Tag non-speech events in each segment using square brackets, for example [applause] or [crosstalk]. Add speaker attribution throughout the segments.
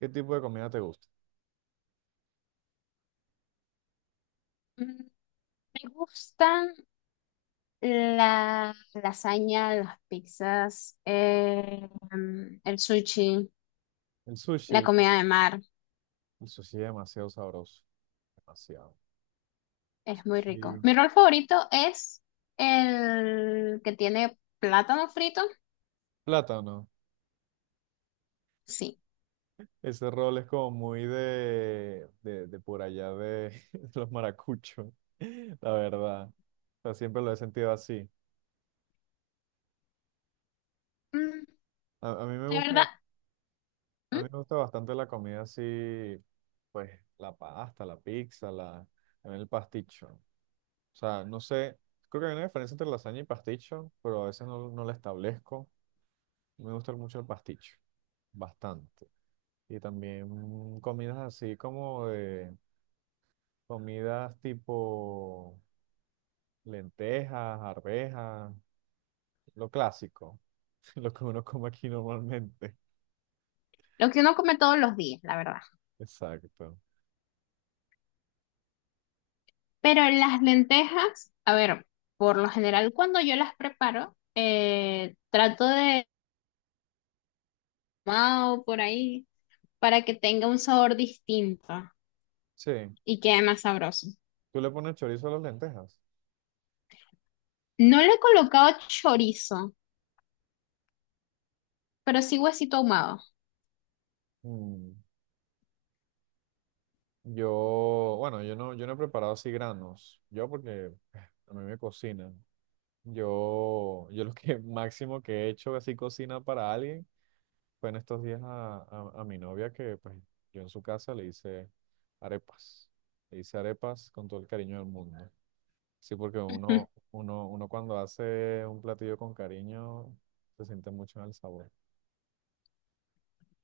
Speaker 1: ¿Qué tipo de comida te gusta?
Speaker 2: Mm, Me gustan la lasaña, las pizzas, el sushi,
Speaker 1: El sushi,
Speaker 2: la
Speaker 1: el,
Speaker 2: comida de mar.
Speaker 1: el sushi es demasiado sabroso, demasiado.
Speaker 2: Es muy rico.
Speaker 1: Sushi.
Speaker 2: Mi rol favorito es el que tiene plátano frito.
Speaker 1: Plátano.
Speaker 2: Sí.
Speaker 1: Ese rol es como muy de por allá de, [laughs] de los maracuchos, [laughs] la verdad. O sea, siempre lo he sentido así.
Speaker 2: Mm,
Speaker 1: A mí me
Speaker 2: la
Speaker 1: gusta,
Speaker 2: verdad,
Speaker 1: a
Speaker 2: mm,
Speaker 1: mí me gusta bastante la comida así, pues la pasta, la pizza, la, también el pasticho. O sea, no sé, creo que hay una diferencia entre lasaña y pasticho, pero a veces no, no la establezco. Me gusta mucho el pasticho, bastante. Y también comidas así como de comidas tipo lentejas, arvejas, lo clásico, [laughs] lo que uno come aquí normalmente.
Speaker 2: lo que uno come todos los días, la verdad.
Speaker 1: Exacto.
Speaker 2: Pero las lentejas, a ver, por lo general cuando yo las preparo, trato de mao por ahí para que tenga un sabor distinto.
Speaker 1: Sí,
Speaker 2: Y quede más sabroso.
Speaker 1: tú le pones chorizo a las lentejas.
Speaker 2: No le he colocado chorizo, pero sí huesito ahumado.
Speaker 1: Mm. Yo, bueno, yo no, yo no he preparado así granos. Yo porque a mí me cocinan. Yo lo que [laughs] máximo que he hecho así cocina para alguien fue en estos días a mi novia que pues yo en su casa le hice arepas. Le hice arepas con todo el cariño del mundo. Sí, porque uno,
Speaker 2: [laughs]
Speaker 1: uno, uno cuando hace un platillo con cariño se siente mucho en el sabor.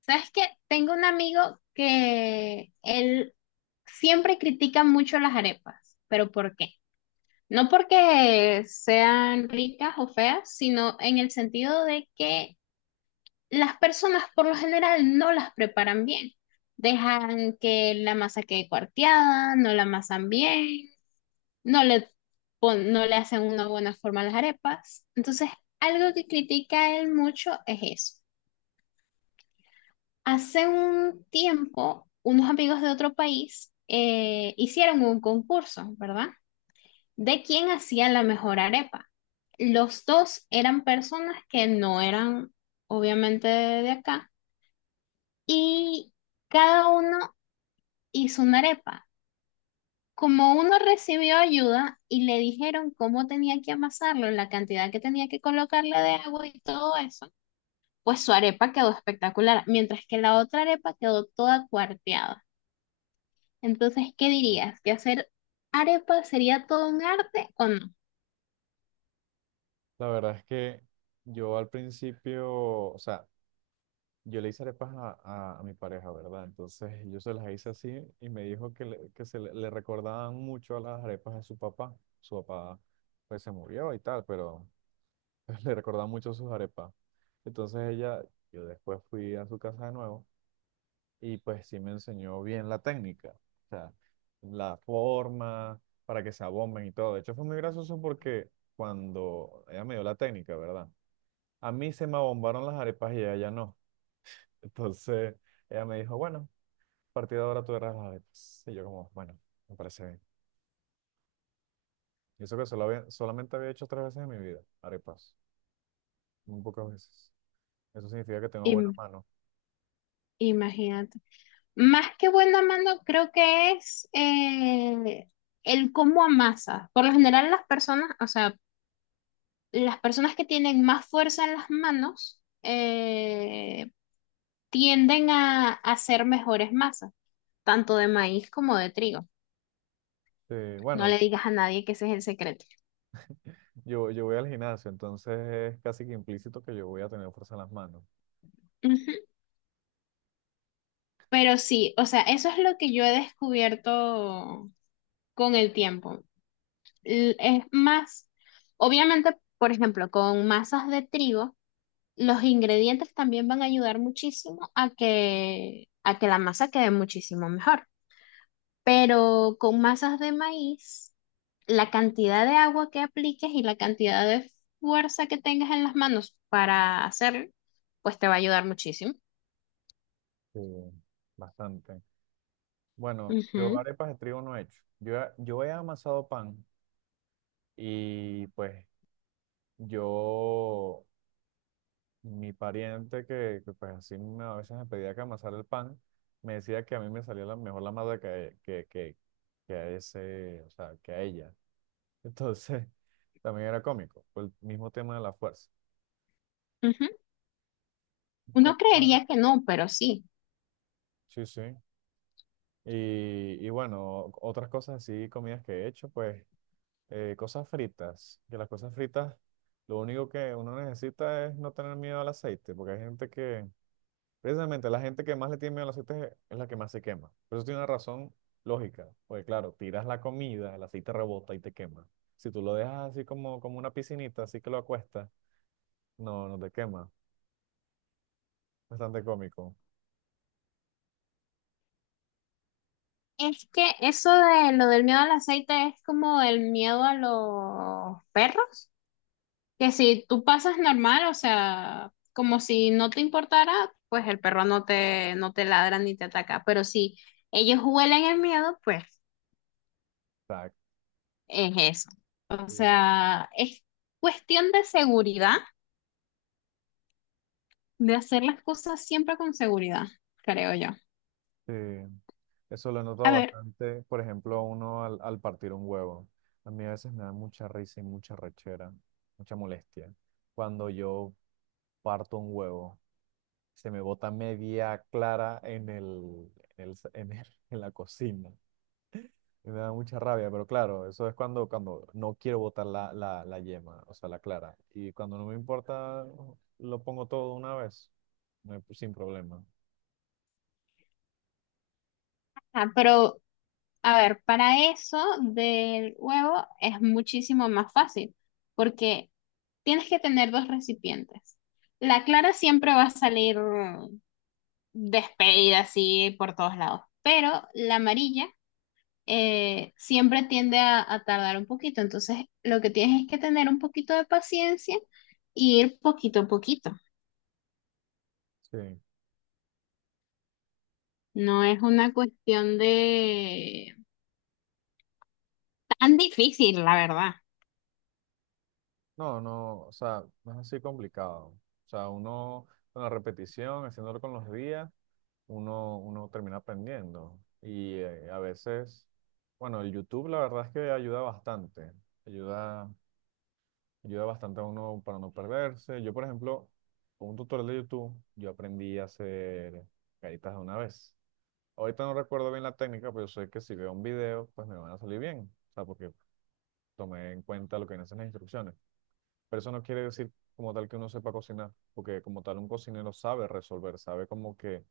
Speaker 2: ¿Sabes qué? Tengo un amigo que él siempre critica mucho las arepas, pero ¿por qué? No porque sean ricas o feas, sino en el sentido de que las personas por lo general no las preparan bien. Dejan que la masa quede cuarteada, no la amasan bien, no le, no le hacen una buena forma a las arepas. Entonces, algo que critica él mucho es eso. Hace un tiempo, unos amigos de otro país hicieron un concurso, ¿verdad? De quién hacía la mejor arepa. Los dos eran personas que no eran, obviamente, de acá, y cada uno hizo una arepa. Como uno recibió ayuda y le dijeron cómo tenía que amasarlo, la cantidad que tenía que colocarle de agua y todo eso, pues su arepa quedó espectacular, mientras que la otra arepa quedó toda cuarteada. Entonces, ¿qué dirías? ¿Que hacer arepa sería todo un arte o no?
Speaker 1: La verdad es que yo al principio, o sea, yo le hice arepas a mi pareja, ¿verdad? Entonces yo se las hice así y me dijo que, le recordaban mucho a las arepas de su papá. Su papá pues se murió y tal, pero [laughs] le recordaba mucho sus arepas. Entonces ella, yo después fui a su casa de nuevo y pues sí me enseñó bien la técnica, o sea, la forma para que se abomben y todo. De hecho fue muy gracioso porque cuando ella me dio la técnica, ¿verdad? A mí se me abombaron las arepas y a ella no. [laughs] Entonces ella me dijo, bueno, a partir de ahora tú eras las arepas. Y yo como, bueno, me parece bien. Y eso que solamente había hecho 3 veces en mi vida, arepas, muy pocas veces. Eso significa que tengo buena
Speaker 2: Im-
Speaker 1: mano.
Speaker 2: imagínate. Más que buena mano, creo que es el cómo amasas. Por lo general, las personas, o sea, las personas que tienen más fuerza en las manos, tienden a hacer mejores masas, tanto de maíz como de trigo.
Speaker 1: Sí,
Speaker 2: No
Speaker 1: bueno.
Speaker 2: le digas a nadie que ese es el secreto.
Speaker 1: Yo voy al gimnasio, entonces es casi que implícito que yo voy a tener fuerza en las manos.
Speaker 2: Ujú. Pero sí, o sea, eso es lo que yo he descubierto con el tiempo. Es más, obviamente, por ejemplo, con masas de trigo, los ingredientes también van a ayudar muchísimo a que la masa quede muchísimo mejor. Pero con masas de maíz la cantidad de agua que apliques y la cantidad de fuerza que tengas en las manos para hacerlo, pues te va a ayudar muchísimo.
Speaker 1: Sí, bastante. Bueno, yo
Speaker 2: Ujú,
Speaker 1: arepas de trigo no he hecho. Yo he amasado pan y pues yo, mi pariente pues así a veces me pedía que amasara el pan, me decía que a mí me salía la, mejor la masa que a ese, o sea, que a ella. Entonces, [laughs] también era cómico, por el mismo tema de la fuerza.
Speaker 2: ujú.
Speaker 1: Con
Speaker 2: Uno
Speaker 1: pan,
Speaker 2: creería que no, pero sí.
Speaker 1: sí, sí. Y bueno, otras cosas así, comidas que he hecho, pues cosas fritas, que las cosas fritas, lo único que uno necesita es no tener miedo al aceite, porque hay gente que, precisamente la gente que más le tiene miedo al aceite es la que más se quema. Pero eso tiene una razón lógica, porque claro, tiras la comida, el aceite rebota y te quema. Si tú lo dejas así como, como una piscinita, así que lo acuestas, no, no te quema. Bastante cómico.
Speaker 2: Es que eso de lo del miedo al aceite es como el miedo a los perros, que si tú pasas normal, o sea, como si no te importara, pues el perro no te ladra ni te ataca, pero si ellos huelen el miedo, pues
Speaker 1: Exacto.
Speaker 2: es eso. O sea, es cuestión de seguridad, de hacer las cosas siempre con seguridad, creo yo.
Speaker 1: Sí, eso lo he
Speaker 2: A
Speaker 1: notado
Speaker 2: ver,
Speaker 1: bastante, por ejemplo, uno al, al partir un huevo. A mí a veces me da mucha risa y mucha rechera, mucha molestia. Cuando yo parto un huevo, se me bota media clara [laughs] en la cocina. Y me da mucha rabia, pero claro, eso es cuando, cuando no quiero botar la yema, o sea, la clara. Y cuando no me importa, lo pongo todo de una vez, sin problema.
Speaker 2: ah, pero, a ver, para eso del huevo es muchísimo más fácil, porque tienes que tener dos recipientes. La clara siempre va a salir despedida así por todos lados, pero la amarilla siempre tiende a tardar un poquito. Entonces, lo que tienes es que tener un poquito de paciencia y ir poquito a poquito.
Speaker 1: Sí.
Speaker 2: No es una cuestión de tan difícil, la verdad.
Speaker 1: No, no, o sea, no es así complicado. O sea, uno con la repetición, haciéndolo con los días, uno termina aprendiendo. Y a veces, bueno, el YouTube la verdad es que ayuda bastante. Ayuda, ayuda bastante a uno para no perderse. Yo, por ejemplo, con un tutorial de YouTube, yo aprendí a hacer caritas de una vez. Ahorita no recuerdo bien la técnica, pero yo sé que si veo un video, pues me van a salir bien. O sea, porque tomé en cuenta lo que dicen las instrucciones. Pero eso no quiere decir como tal que uno sepa cocinar, porque como tal un cocinero sabe resolver, sabe como que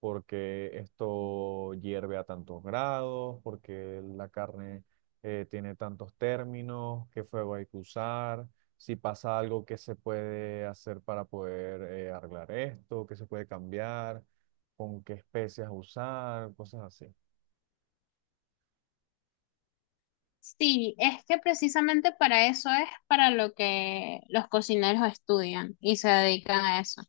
Speaker 1: porque esto hierve a tantos grados, porque la carne tiene tantos términos, qué fuego hay que usar, si pasa algo que se puede hacer para poder arreglar esto, qué se puede cambiar, con qué especias usar, cosas así.
Speaker 2: Sí, es que precisamente para eso es para lo que los cocineros estudian y se dedican a eso.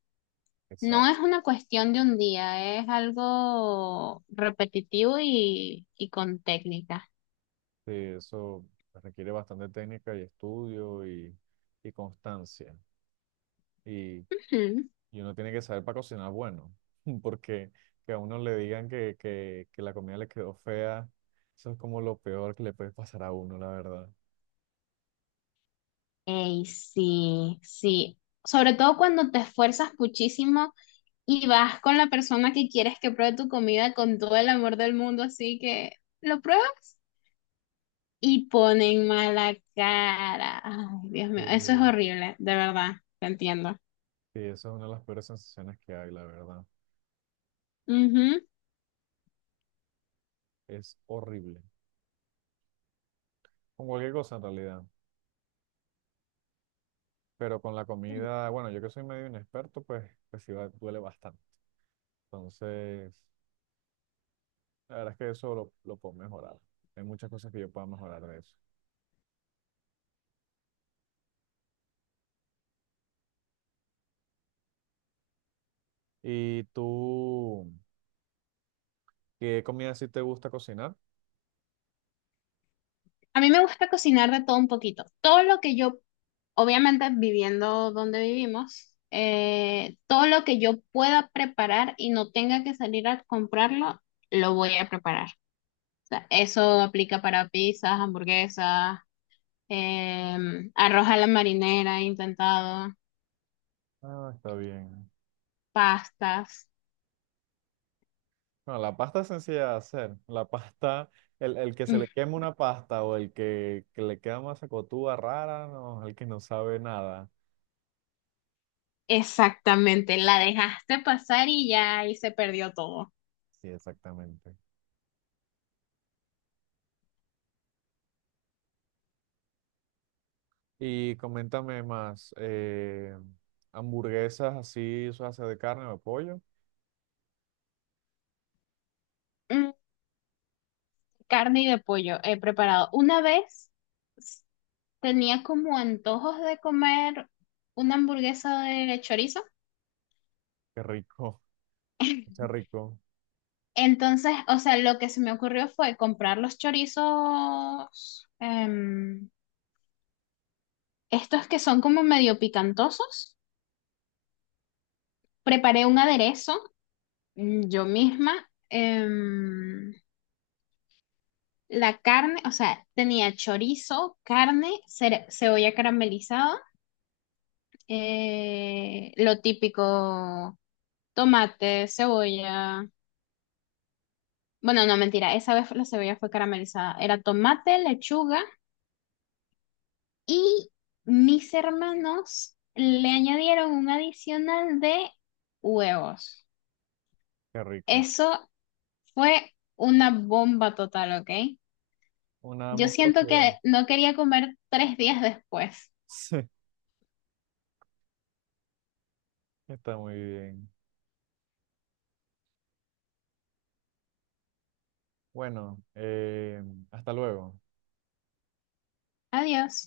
Speaker 2: No
Speaker 1: Exacto.
Speaker 2: es una cuestión de un día, es algo repetitivo y con técnica.
Speaker 1: Sí, eso requiere bastante técnica y estudio y constancia y
Speaker 2: Ujú.
Speaker 1: Y uno tiene que saber para cocinar bueno, [laughs] porque que a uno le digan que la comida le quedó fea, eso es como lo peor que le puede pasar a uno, la verdad.
Speaker 2: Ey, sí, sí. Sobre todo cuando te esfuerzas muchísimo y vas con la persona que quieres que pruebe tu comida con todo el amor del mundo, así que lo pruebas y ponen mala cara. Ay, Dios mío, eso es
Speaker 1: Sí.
Speaker 2: horrible, de verdad, te entiendo.
Speaker 1: Sí, eso es una de las peores sensaciones que hay, la verdad.
Speaker 2: Ujú.
Speaker 1: Es horrible. Con cualquier cosa en realidad. Pero con la comida, bueno, yo que soy medio inexperto, pues, duele bastante. Entonces, la verdad es que eso lo puedo mejorar. Hay muchas cosas que yo puedo mejorar de eso. ¿Y tú, qué comida sí te gusta cocinar?
Speaker 2: A mí me gusta cocinar de todo un poquito. Todo lo que yo, obviamente viviendo donde vivimos, todo lo que yo pueda preparar y no tenga que salir a comprarlo, lo voy a preparar. Sea, eso aplica para pizzas, hamburguesas, arroz a la marinera, he intentado,
Speaker 1: Ah, está bien.
Speaker 2: pastas.
Speaker 1: No, la pasta es sencilla de hacer. La pasta, el que se
Speaker 2: Mm,
Speaker 1: le quema una pasta o que le queda una sacotúa rara, no, el que no sabe nada.
Speaker 2: Exactamente, la dejaste pasar y ya ahí se perdió todo.
Speaker 1: Sí, exactamente. Y coméntame más, hamburguesas así, o sea, de carne o de pollo.
Speaker 2: Mm, Carne y de pollo he preparado. Una vez tenía como antojos de comer una hamburguesa de chorizo.
Speaker 1: Qué rico, [laughs] qué
Speaker 2: [laughs]
Speaker 1: rico,
Speaker 2: Entonces, o sea, lo que se me ocurrió fue comprar los chorizos, estos que son como medio picantosos. Preparé un aderezo, yo misma. em, la carne, o sea, tenía chorizo, carne, cebolla caramelizada, lo típico, tomate, cebolla. Bueno, no, mentira, esa vez la cebolla fue caramelizada. Era tomate, lechuga y mis hermanos le añadieron un adicional de huevos.
Speaker 1: qué rico.
Speaker 2: Eso fue una bomba total, ¿ok?
Speaker 1: Una
Speaker 2: Yo siento
Speaker 1: monstruosidad.
Speaker 2: que no quería comer 3 días después.
Speaker 1: [laughs] Sí, está muy bien. Bueno, hasta luego.
Speaker 2: Adiós.